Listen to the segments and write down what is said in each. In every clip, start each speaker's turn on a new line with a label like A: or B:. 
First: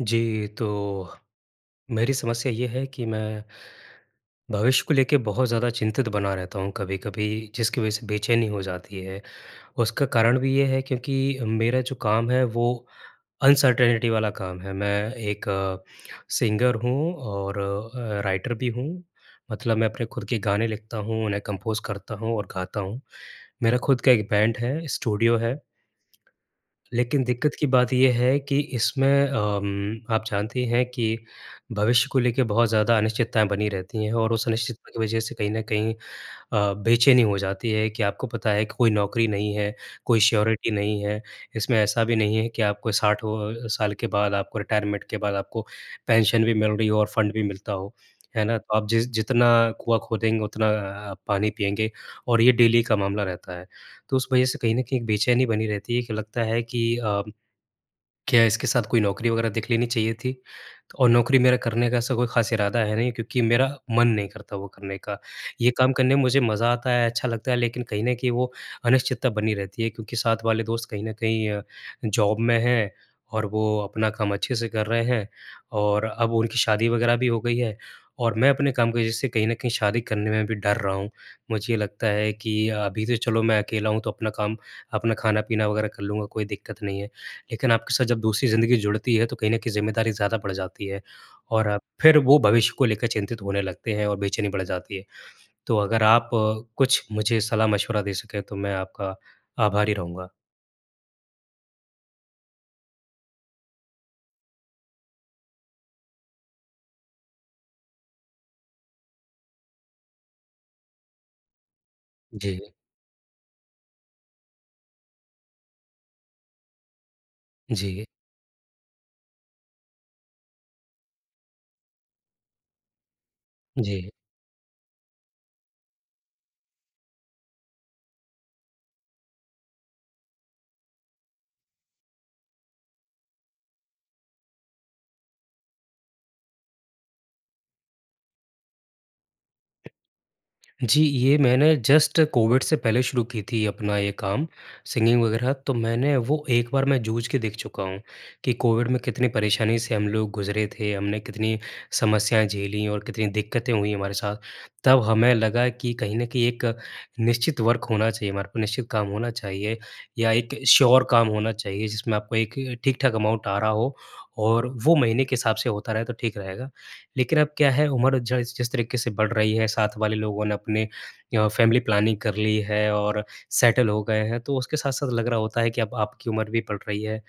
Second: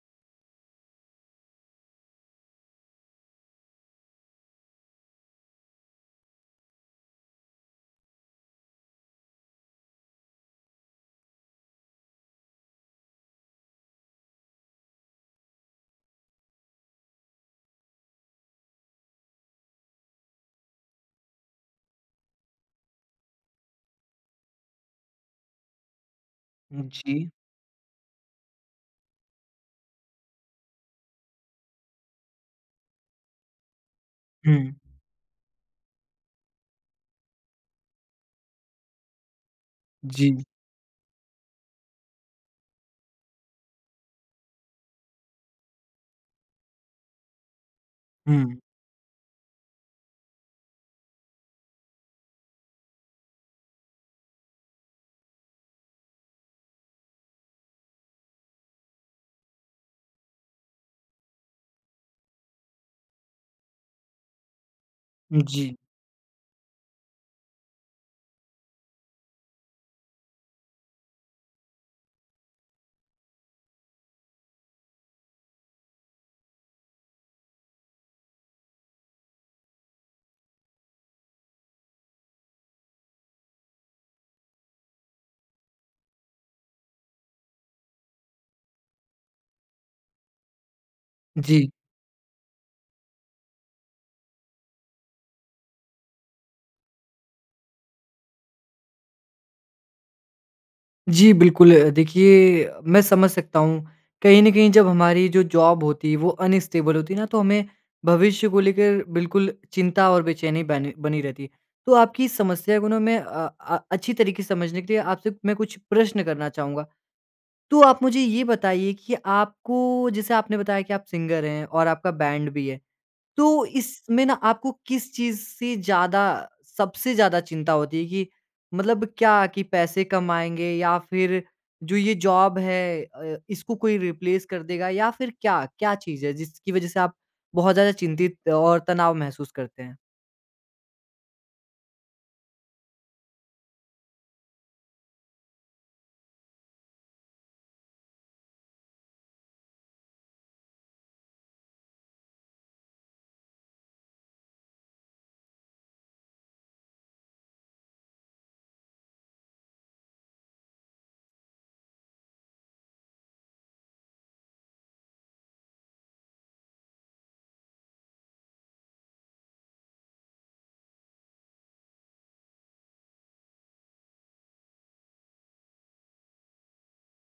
A: जी। तो मेरी समस्या ये है कि मैं भविष्य को लेके बहुत ज़्यादा चिंतित बना रहता हूँ कभी-कभी जिसकी वज़ह से बेचैनी हो जाती है। उसका कारण भी ये है क्योंकि मेरा जो काम है वो अनसर्टेनिटी वाला काम है। मैं एक अ, सिंगर हूँ और अ, राइटर भी हूँ। मतलब मैं अपने खुद के गाने लिखता हूँ उन्हें कम्पोज़ करता हूँ और गाता हूँ। मेरा खुद का एक बैंड है स्टूडियो है।
B: उम,
A: लेकिन
B: जी।
A: दिक्कत की बात ये है कि इसमें अ, उम, आप जानती हैं कि भविष्य को लेके बहुत ज़्यादा अनिश्चितताएँ बनी रहती हैं और उस
B: हुँ।
A: अनिश्चितता की वज़ह से कहीं न कहीं अ, बेचैनी हो जाती है कि आपको पता है कि कोई नौकरी नहीं है कोई
B: जी।
A: श्योरिटी नहीं है। इसमें ऐसा भी नहीं है कि आपको साठों साल के बाद आपको रिटायरमेंट के बाद आपको पेंशन भी मिल रही हो और फंड भी मिलता हो, है ना?
B: हुँ।
A: तो आप जिस जितना कुआँ खोदेंगे उतना अ अ, पानी पिएँगे और ये डेली का मामला रहता है। तो उस वज़ह से कहीं न कहीं एक बेचैनी बनी रहती है कि, लगता है कि अ, क्या इसके साथ कोई नौकरी वग़ैरह देख लेनी चाहिए थी? और नौकरी मेरा करने का ऐसा कोई ख़ास इरादा है नहीं क्योंकि मेरा मन नहीं करता वो करने का।
B: उम, जी।
A: ये काम करने में मुझे मज़ा आता है अच्छा लगता है लेकिन कहीं न कहीं वो अनिश्चितता बनी रहती है क्योंकि साथ वाले दोस्त कहीं न कहीं अ, जॉब में हैं और वो अपना काम अच्छे से कर रहे हैं और अब उनकी शादी वग़ैरह भी हो गई है और मैं अपने काम की वज़ह से कहीं न कहीं शादी करने में भी डर रहा हूँ। मुझे लगता है कि अभी तो चलो मैं अकेला हूँ तो अपना काम, अपना खाना-पीना वग़ैरह कर लूँगा कोई दिक्कत नहीं है। लेकिन आपके साथ जब दूसरी ज़िंदगी जुड़ती है तो कहीं न कहीं ज़िम्मेदारी ज़्यादा बढ़ जाती है और
B: जी।
A: अब फ़िर वो भविष्य को लेकर चिंतित होने लगते हैं और बेचैनी बढ़ जाती है। तो अगर आप कुछ मुझे सलाह मशविरा दे सके तो मैं आपका आभारी रहूँगा।
B: जी बिल्कुल। अ, देखिए मैं समझ सकता हूँ। कहीं न कहीं जब हमारी जो जॉब होती है वो अनस्टेबल होती है ना, तो हमें भविष्य को लेकर बिल्कुल चिंता और बेचैनी बन बनी रहती है। तो आपकी
A: जी।
B: समस्या को ना मैं अ अ, अच्छी तरीके से समझने के लिए आपसे, मैं कुछ प्रश्न करना चाहूँगा। तो आप
A: जी।
B: मुझे ये बताइए कि, आपको जैसे आपने बताया कि आप सिंगर हैं और आपका बैंड भी है। तो
A: जी।
B: इसमें ना आपको किस चीज़ से ज़्यादा, सबसे ज़्यादा चिंता होती है कि मतलब क्या कि पैसे कमाएँगे या फिर जो ये जॉब है अ, इसको कोई रिप्लेस कर देगा या फिर क्या, क्या चीज़ है जिसकी वजह से आप बहुत ज़्यादा चिंतित और तनाव महसूस करते हैं?
A: जी, ये मैंने जस्ट कोविड से पहले शुरू की थी अपना ये काम, सिंगिंग वग़ैरह। तो मैंने वो एक बार मैं जूझ के देख चुका हूँ कि कोविड में कितनी परेशानी से हम लोग गुजरे थे, हमने कितनी समस्याएँ झेलीं और कितनी दिक्कतें हुईं हमारे साथ। तब हमें लगा कि कहीं न कहीं एक निश्चित वर्क होना चाहिए, हमारे को निश्चित काम होना चाहिए या एक श्योर काम होना चाहिए, जिसमें आपको एक ठीक-ठाक अमाउंट आ रहा हो और वो महीने के हिसाब से होता रहे तो ठीक रहेगा। लेकिन अब क्या है, उम्र ज इस जिस तरीके से बढ़ रही है, साथ वाले लोगों ने अपने य फैमिली प्लानिंग कर ली है और सेटल हो गए हैं। तो उसके साथ-साथ लग रहा होता है कि अब आपकी उम्र भी बढ़ रही है,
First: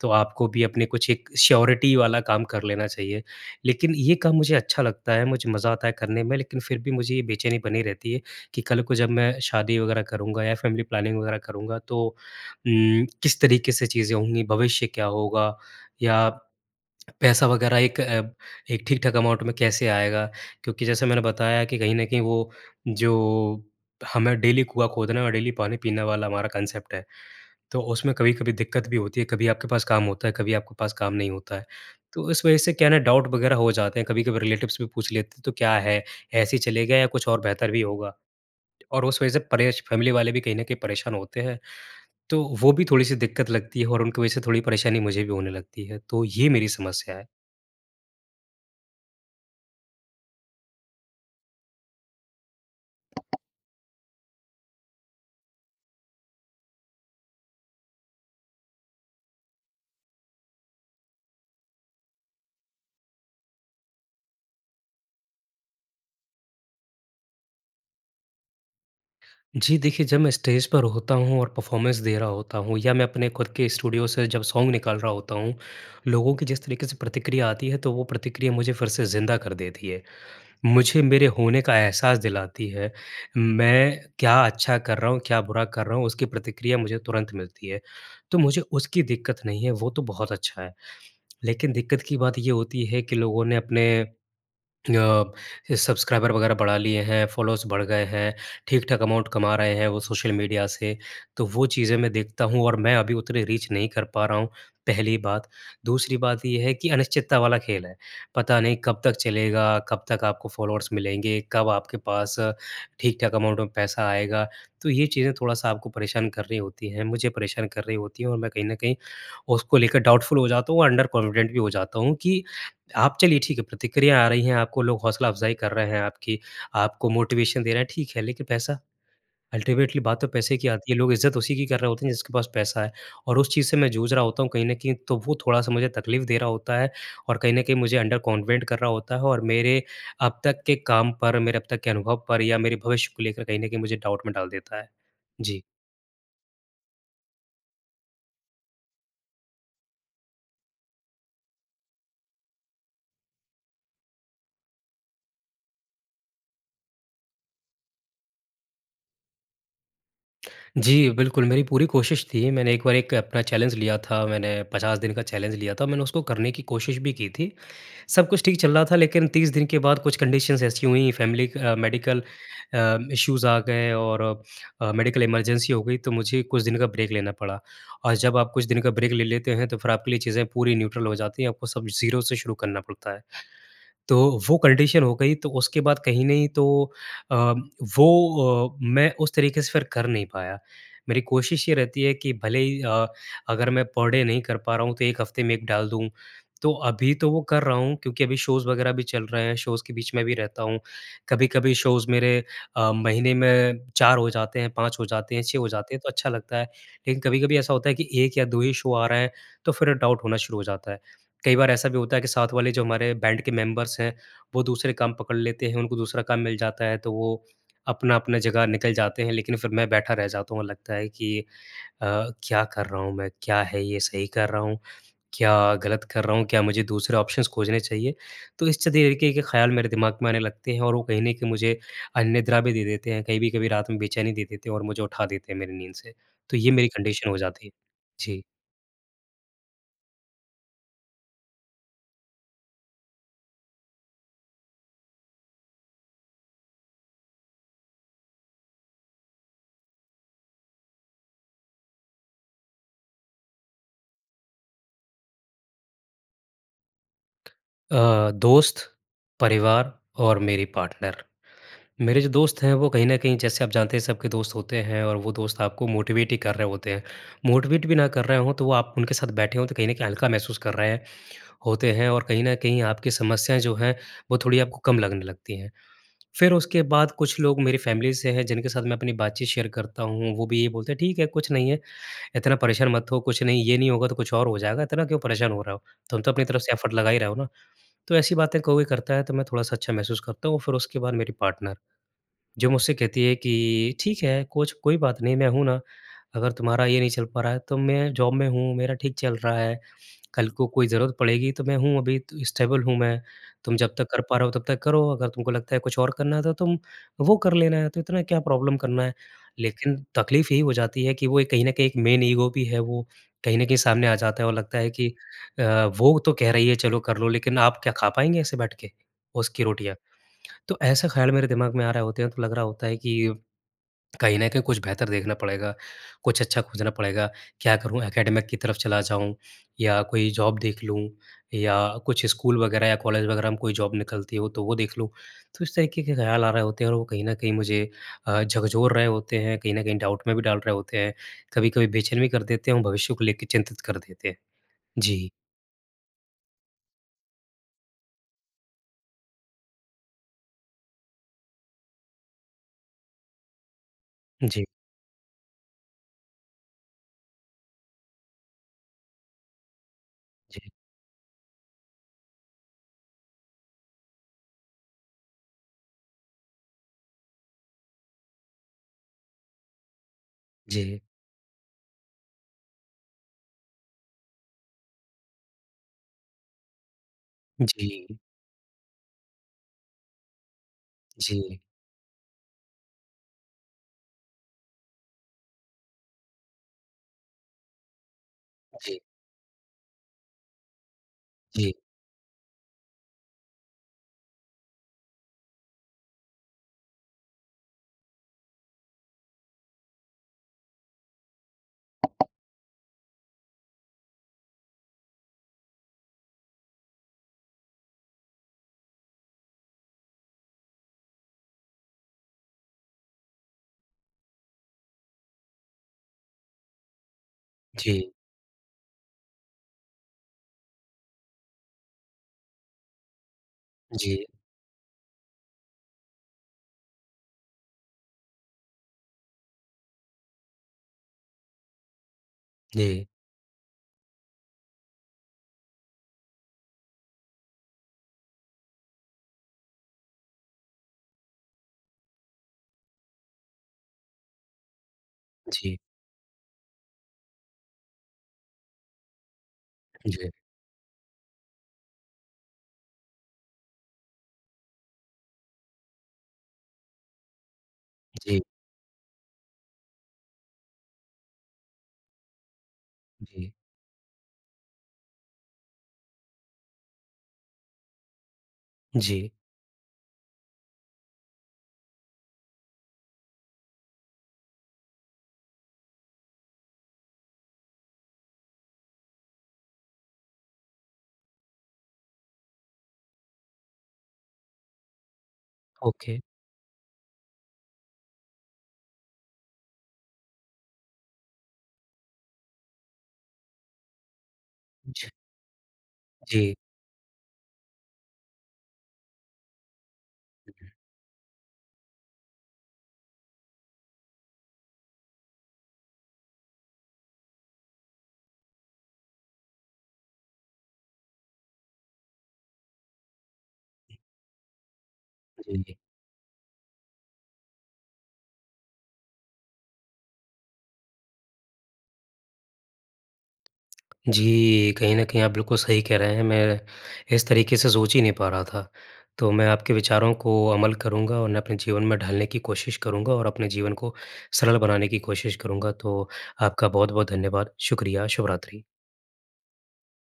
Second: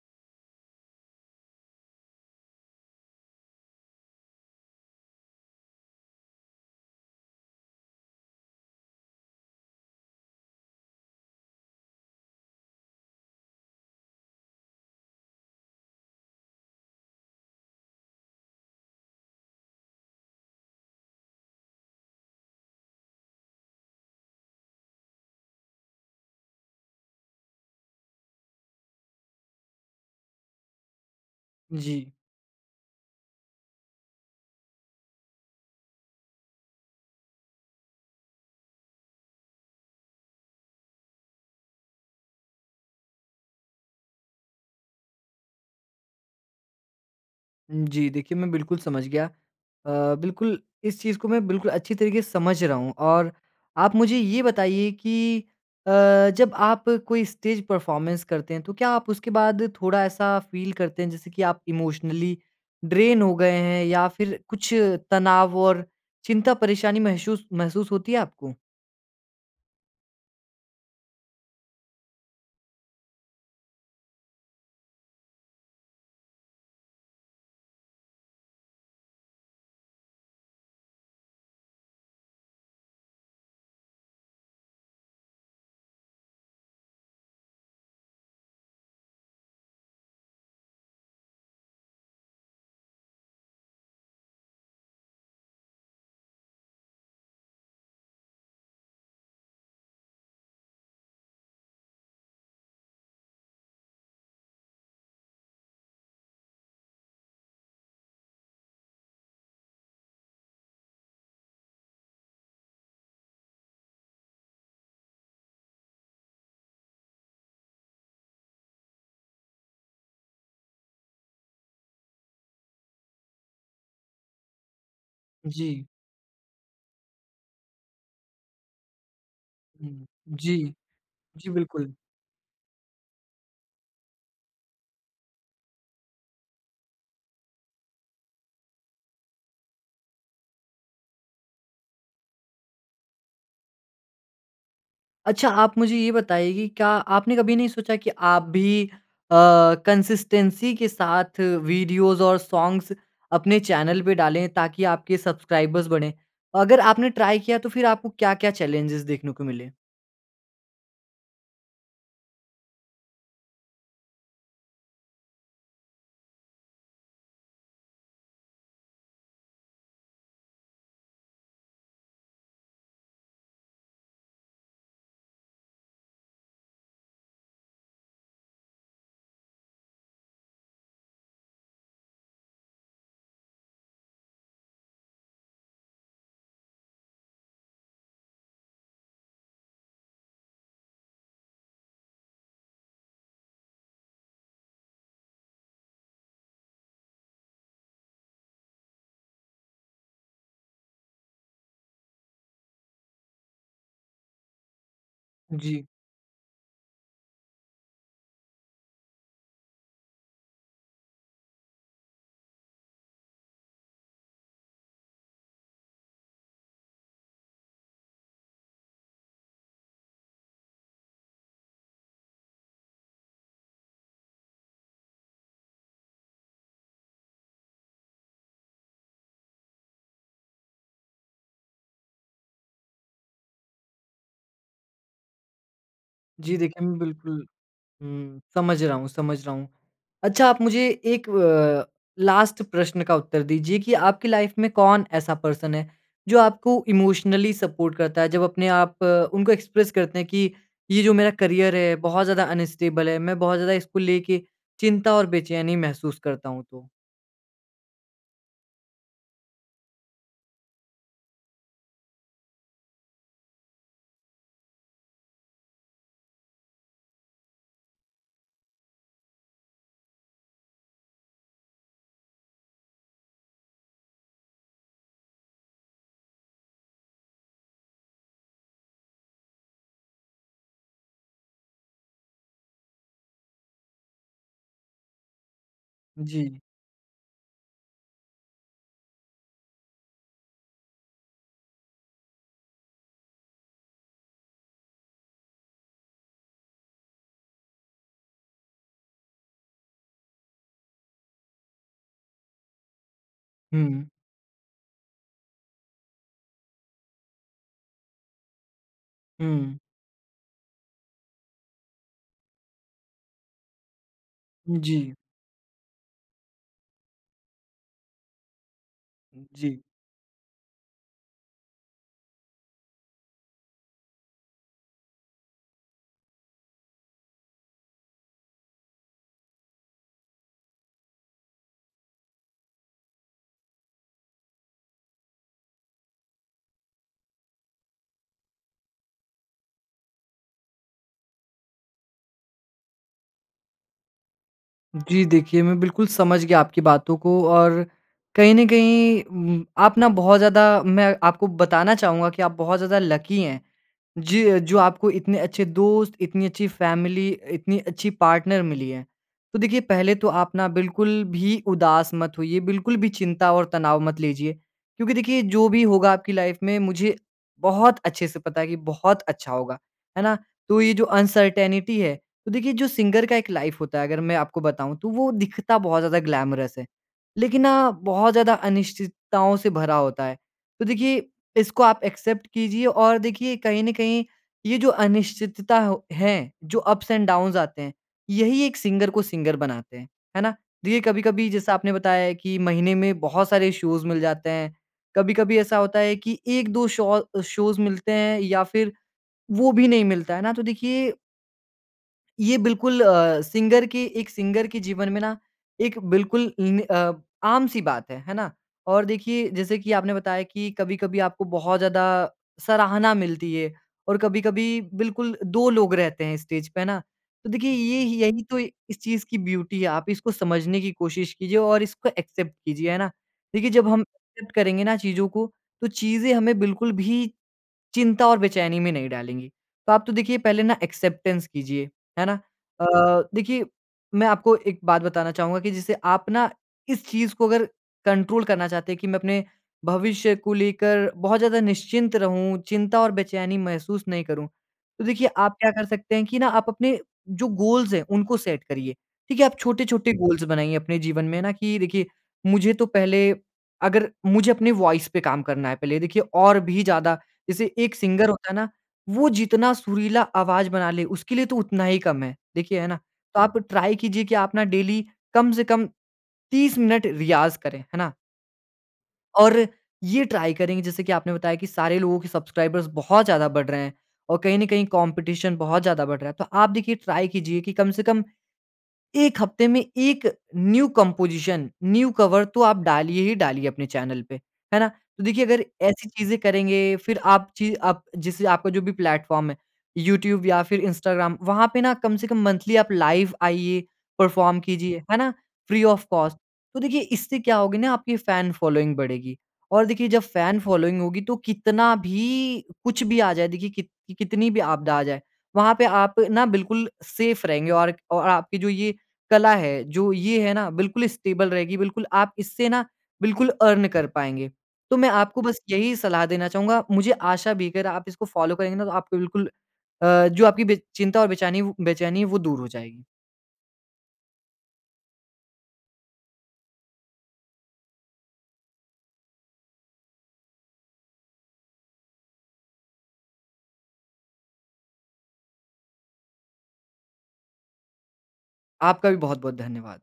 A: तो आपको भी अपने कुछ एक श्योरिटी वाला काम कर लेना चाहिए। लेकिन ये काम मुझे अच्छा लगता है, मुझे मज़ा आता है करने में लेकिन फिर भी मुझे ये बेचैनी बनी रहती है कि कल को जब मैं शादी वग़ैरह करूँगा या फैमिली प्लानिंग वग़ैरह करूँगा तो उम, किस तरीके से चीज़ें होंगी? भविष्य क्या होगा? या पैसा वग़ैरह एक अ, एक ठीक-ठाक अमाउंट में कैसे आएगा? क्योंकि जैसे मैंने बताया कि कहीं न कहीं वो, जो, हमें डेली कुआँ खोदना है और डेली पानी पीने वाला हमारा कान्सेप्ट है। तो उसमें कभी-कभी दिक्कत भी होती है। कभी आपके पास काम होता है, कभी आपके पास काम नहीं होता है।
B: जी।
A: तो इस वजह से क्या है ना, डाउट वग़ैरह हो जाते हैं, कभी-कभी रिलेटिव्स भी पूछ लेते हैं, तो क्या है? ऐसे ही चलेगा या कुछ और बेहतर भी होगा? और उस वजह से परेश फैमिली वाले भी कहीं ना कहीं परेशान होते हैं। तो, वो भी थोड़ी-सी दिक्कत लगती है और उनकी वजह से थोड़ी परेशानी मुझे भी होने लगती है। तो ये मेरी समस्या है।
B: जी। देखिए मैं बिल्कुल समझ गया। अ, बिल्कुल इस चीज़ को मैं बिल्कुल अच्छी तरीके से समझ रहा हूँ और आप मुझे ये बताइए कि अ, जब आप कोई स्टेज़ परफ़ॉर्मेंस करते हैं तो क्या आप उसके बाद थोड़ा ऐसा फ़ील करते हैं जैसे कि आप इमोशनली ड्रेन हो गए हैं? या फिर कुछ तनाव और चिंता परेशानी महशुस महसूस होती है आपको?
A: जी। देखिए जब मैं स्टेज़ पर होता हूँ और परफ़ॉर्मेंस दे रहा होता हूँ या मैं अपने खुद के स्टूडियो से जब सॉन्ग निकाल रहा होता हूँ लोगों की जिस तरीके से प्रतिक्रिया आती है, तो वो प्रतिक्रिया मुझे फ़िर से ज़िंदा कर देती है। मुझे मेरे होने का एहसास दिलाती है। मैं क्या अच्छा कर रहा हूँ क्या बुरा कर रहा हूँ उसकी प्रतिक्रिया मुझे तुरंत मिलती है। तो मुझे उसकी दिक्कत नहीं है वो तो बहुत अच्छा है। लेकिन दिक्कत की बात ये होती है कि लोगों ने अपने अ, सब्सक्राइबर वग़ैरह बढ़ा लिए हैं। फ़ॉलोअर्स बढ़ गए हैं। ठीक-ठाक अमाउंट कमा रहे हैं वो सोशल मीडिया से। तो वो चीज़ें मैं देखता हूँ और मैं अभी उतनी रीच नहीं कर पा रहा हूँ पहली बात। दूसरी बात ये है कि अनिश्चितता वाला खेल है। पता नहीं कब तक चलेगा? कब तक आपको फ़ॉलोअर्स मिलेंगे? कब आप आपके पास अ, ठीक-ठाक अमाउंट में पैसा आएगा? तो ये चीज़ें थोड़ा-सा आपको परेशान कर रही होती हैं। मुझे परेशान कर रही होती है। और मैं कहीं न कहीं उसको लेकर डाउटफ़ुल हो जाता हूँ अंडर कॉन्फिडेंट भी हो जाता हूँ कि आप चलिए ठीक है प्रतिक्रिया आ रही है आपको लोग हौसला अफ़ज़ाई कर रहे
B: जी।
A: हैं आपकी आपको मोटिवेशन दे रहे है ठीक है लेकिन पैसा? अल्टीमेटली
B: हुँ,
A: बात तो
B: जी।
A: पैसे की आती है लोग इज़्ज़त
B: जी,
A: उसी की कर रहे
B: बिल्कुल।
A: होते हैं जिसके पास पैसा है। और उस चीज़ से मैं जूझ रहा होता हूँ कहीं न कहीं तो वो थोड़ा-सा मुझे तकलीफ़ दे रहा होता है। और कहीं न कहीं मुझे अंडर कॉन्वेंट कर रहा होता है। और मेरे अब तक के काम पर मेरे अब तक के अनुभव पर या मेरे भविष्य को लेकर कहीं न कहीं मुझे डाउट में डाल देता है।
B: अच्छा
A: जी।
B: आप मुझे ये बताइए कि क्या आपने कभी नहीं सोचा की आप भी अ, कंसिस्टेंसी के साथ वीडियोज़ और सॉंग्स अपने चैनल पे डाले ताकि आपके सब्सक्राइबर्स बढ़ें? अगर आपने ट्राई किया तो फिर आपको क्या-क्या चैलेंजेस देखने को मिले?
A: जी, बिल्कुल। मेरी पूरी कोशिश थी मैंने एक बार एक अपना चैलेंज लिया था। मैंने 50 दिन का चैलेंज लिया था। मैंने उसको करने की कोशिश भी की थी। सब कुछ ठीक चल रहा था लेकिन 30 दिन के बाद कुछ कंडीशंस ऐसी हुईं family uh, medical uh, issues आ गए और अ, मेडिकल इमरजेंसी हो गई तो मुझे कुछ दिन का ब्रेक लेना पड़ा और जब आप कुछ दिन का ब्रेक ले लेते हैं तो फिर आपके लिए चीज़ें पूरी न्यूट्रल हो जाती हैं। आपको सब ज़ीरो से शुरू करना पड़ता है। तो वो कंडीशन हो गई तो उसके बाद कहीं नहीं तो अ, वो अ मैं उस तरीके से फिर कर नहीं पाया। मेरी कोशिश ये रहती है कि भले ही अ अगर मैं पर डे नहीं कर पा रहा हूँ तो 1 हफ्ते में एक डाल दूँ। तो अभी तो वो कर रहा हूँ क्योंकि अभी शोज़ वग़ैरह भी चल रहे हैं शोज़ के बीच में भी रहता हूँ। कभी-कभी शोज़ मेरे अ, महीने में 4 हो जाते हैं, 5 हो जाते हैं, 6 हो
B: जी।
A: जाते हैं तो अच्छा लगता है। लेकिन कभी-कभी ऐसा होता है कि 1 या 2 ही शो आ रहा हैं, तो फिर डाउट होना शुरू हो जाता है। कई बार ऐसा भी होता है कि साथ वाले जो हमारे बैंड के मेंबर्स हैं वो दूसरे काम पकड़ लेते हैं उनको दूसरा काम मिल जाता है तो वो अपना-अपना जगह निकल जाते हैं, लेकिन फिर मैं बैठा रह जाता हूँ और लगता है कि अ, क्या कर रहा हूँ मैं, क्या है ये सही कर रहा हूँ? क्या गलत कर रहा हूँ? क्या मुझे दूसरे ऑप्शंस खोजने चाहिए? तो इस च दी ए के ख़्याल मेरे दिमाग में आने लगते हैं और वो कहीं न कहीं मुझे अनिद्रा भी दे देते हैं, कभी-कभी रात में बेचैनी दे देते हैं और मुझे उठा देते हैं मेरी नींद से। तो
B: जी
A: ये
B: देखिए,
A: मेरी
B: मैं
A: कंडीशन हो
B: बिल्कुल
A: जाती है।
B: हुँ।
A: जी।
B: समझ रहा हूँ समझ रहा हूँ। अच्छा आप मुझे एक व लास्ट प्रश्न का उत्तर दीजिए कि आपकी लाइफ़ में कौन ऐसा पर्सन है जो आपको इमोशनली सपोर्ट करता है? जब अपने आप उनको एक्सप्रेस करते हैं कि ये जो मेरा करियर है बहुत ज़्यादा अनस्टेबल है। मैं बहुत ज़्यादा इसको लेके चिंता और बेचैनी महसूस करता हूँ तो।
A: अ, दोस्त, परिवार और मेरी पार्टनर। मेरे जो दोस्त हैं वो कहीं न कहीं जैसे आप जानते हैं सबके दोस्त होते हैं और वो दोस्त आपको मोटिवेट ही कर रहे होते हैं। मोटिवेट भी ना कर रहे हो तो वो आप उनके साथ बैठे हो तो कहीं न कहीं हल्का महसूस कर रहे है होते हैं और कहीं न कहीं आपके समस्याएँ जो हैं, वो थोड़ी आपको कम लगने लगती हैं। फिर उसके बाद कुछ लोग मेरी फ़ैमिली से हैं जिनके साथ मैं अपनी बातचीत शेयर करता हूँ। वो भी ये बोलते हैं "ठीक है कुछ नहीं है। इतना परेशान मत हो। कुछ नहीं ये नहीं होगा तो कुछ और हो जाएगा इतना क्यों परेशान हो रहे हो, तुम तो अपनी
B: जी।
A: तरफ से एफर्ट लगा ही रहे हो ना।" तो ऐसी बातें कोई करता है तो मैं थोड़ा-सा अच्छा महसूस करता हूँ। और फिर उसके बाद मेरी पार्टनर, जो मुझसे कहती है कि "ठीक है, कुछ कोई बात नहीं, मैं हूँ ना। अगर तुम्हारा ये नहीं चल पा रहा है तो मैं जॉब में हूँ मेरा ठीक चल रहा है। कल को कोई ज़रूरत पड़ेगी तो मैं हूँ। अभी त स्टेबल हूँ मैं। तुम जब
B: हुँ।
A: तक कर पा रहे हो तब तक करो, अगर तुमको लगता है कुछ और करना है तो तुम वो कर लेना, तो इतना क्या प्रॉब्लम करना है।"
B: हुँ।
A: लेकिन तक़लीफ़ यही हो जाती है कि वो कहीं न कहीं एक मैन ईगो भी है वो। कहीं न कहीं सामने आ जाता है और लगता
B: उम,
A: है कि
B: जी।
A: अ, वो तो कह रही है, "चलो कर लो" लेकिन आप क्या खा पाएँगे ऐसे बैठ के,
B: उम,
A: उसकी
B: जी।
A: रोटियाँ? तो ऐसा ख़्याल मेरे दिमाग में आ रहे होते हैं तो लग रहा होता है कि कहीं न कहीं कुछ बेहतर देखना पड़ेगा, कुछ अच्छा खोजना पड़ेगा। क्या करूँ एकेडमिक की तरफ चला जाऊँ या कोई जॉब देख लूँ या कुछ स्कूल वग़ैरह या कॉलेज वग़ैरह में कोई जॉब निकलती हो तो वो देख लूँ। तो इस तरीक़े के ख़्याल आ रहे होते हैं और वो कहीं न कहीं मुझे अ, झकझोर रहे होते हैं कहीं न कहीं डाउट में भी डाल रहे होते हैं। कभी-कभी बेचैन भी कर देते हैं और भविष्य को लेकर चिंतित कर देते हैं।
B: जी
A: जी।
B: देखिए मैं बिल्कुल समझ गया आपकी बातों को और कहीं न कहीं उम उम, आप ना बहुत ज़्यादा मैं आपको बताना चाहूँगा कि आप बहुत ज़्यादा लकी हैं। जी
A: जी।
B: जो आपको इतने अच्छे दोस्त इतनी अच्छी फ़ैमिली इतनी अच्छी पार्टनर मिली है। तो देखिए पहले तो आप ना
A: जी।
B: बिल्कुल भी उदास मत होइए। बिल्कुल भी चिंता और तनाव मत लीजिए। क्योंकि देखिए जो भी होगा आपकी लाइफ में मुझे बहुत अच्छे से पता है कि बहुत अच्छा होगा, है ना। तो ये
A: जी।
B: जो अनसर्टेंटी है, तो देखिए जो सिंगर का एक लाइफ होता है अगर मैं आपको बताऊँ तो वो दिखता बहुत ज़्यादा ग्लैमरस है लेकिन ना
A: जी।
B: बहुत ज़्यादा अनिश्चितताओं से भरा होता है। तो देखिए
A: जी।
B: इसको आप एक्सेप्ट कीजिए और देखिए कहीं न कहीं ये जो अनिश्चितता हो है, जो अप्स एंड डाउन्स आते हैं यही एक
A: जी।
B: सिंगर को सिंगर बनाते हैं। है ना। दी ये कभी-कभी जैसा
A: जी।
B: आपने बताया है कि महीने में बहुत सारे शोज़ मिल जाते हैं। कभी-कभी ऐसा होता है कि 1-2 शौ शोज़ मिलते हैं या फिर वो भी नहीं मिलता, है ना। तो देखिए ये बिल्कुल अ, सिंगर की एक सिंगर के जीवन में ना एक बिल्कुल इन अ, आम सी बात है, है ना? और देखिए, जैसे कि आपने बताया कि कभी-कभी आपको बहुत ज़्यादा सराहना मिलती है और कभी-कभी बिल्कुल 2 लोग रहते हैं स्टेज पे, है ना? तो देखिए ये
A: जी।
B: ह यही तो इस चीज़ की ब्यूटी है, आप इसको समझने की कोशिश कीजिए और इसको एक्सेप्ट कीजिए, है ना? देखिए, जब हम
A: जी।
B: एक्सेप्ट करेंगे ना चीज़ों को, तो चीज़ें हमें बिल्कुल भी चिंता और बेचैनी में नहीं डालेंगी। तो आप तो देखिए पहले ना एक्सेप्टेंस कीजिए, है ना? अ
A: जी।
B: अ, देखिए मैं आपको एक बात बताना चाहूँगा कि जैसे आप ना इस चीज़ को अगर कंट्रोल करना चाहते हैं कि मैं अपने भविष्य को लेकर बहुत ज़्यादा निश्चिंत रहूँ, चिंता और बेचैनी महसूस नहीं करूँ। तो देखिए आप क्या
A: जी।
B: कर सकते हैं कि ना आप अपने जो गोल्स हैं, उनको सेट करिए। ठीक है, आप छोटे-छोटे
A: जी।
B: गोल्स बनाइए अपने जीवन में ना कि देखिए, मुझे तो पहले अगर मुझे अपनी वॉइस पे काम करना है पहले देखिए और भी ज़्यादा, जैसे एक सिंगर
A: जी।
B: होता है ना, वो जितना सुरीला आवाज़ बना ले, उसके लिए तो उतना ही कम है। देखिए, है ना? तो
A: जी।
B: आप ट्राई कीजिए कि आप ना डेली कम से कम 30 मिनट रियाज़ करें, है ना?
A: जी।
B: और ये ट्राई करेंगे जैसे कि आपने बताया कि सारे लोगों के सब्सक्राइबर्स बहुत ज़्यादा बढ़ रहे हैं और कहीं न कहीं कॉम्पटिशन बहुत ज़्यादा बढ़ रहा है। तो आप देखिए ट्राई कीजिए कि कम से कम, 1 हफ्ते में 1 न्यू कंपोज़िशन, न्यू कवर तो आप डालिए ही डालिए अपने चैनल पे। है ना? तो देखिए अगर ऐसी
A: ओके।
B: चीज़ें करेंगे, फिर आप ची आप जैसे आपका जो भी प्लेटफॉर्म है यूट्यूब या फिर इंस्टाग्राम, वहाँ पे ना कम से कम मंथली आप लाइव आइये, परफॉर्म कीजिए।
A: ज
B: है ना? Free of cost.
A: जी।
B: तो देखिए इससे क्या होगी न आपकी फैन फॉलोइंग बढ़ेगी। और देखिए जब फैन फॉलोइंग होगी तो कितना भी, कुछ भी आ जाए देखिए कित कितनी भी आपदा आ जाए। वहाँ पे आप न बिल्कुल सेफ़ रहेंगे और एक और आपकी जो ये कला है, जो ये है ना बिल्कुल स्टेबल रहेगी। बिल्कुल आप इससे न बिल्कुल अर्न कर पाएँगे। तो मैं आपको बस
A: जी।
B: यही सलाह देना चाहूँगा। मुझे आशा भी अगर आप इसको फॉलो करेंगे ना तो आपको बिल्कुल अ, जो आपकी बे चिंता और बेचैनी वो बेचैनी वो दूर हो जाएगी।
A: जी। कहीं न कहीं आप बिल्कुल सही कह रहे हैं। मैं इस तरीके से सोच ही नहीं पा रहा था। तो मैं आपके विचारों को अमल करूँगा और उन्हें अपने जीवन में ढालने की कोशिश करूँगा और अपने जीवन को सरल बनाने की कोशिश करूँगा। तो आपका बहुत-बहुत धन्यवाद। शुक्रिया, शुभरात्रि।
B: आपका भी बहुत-बहुत धन्यवाद।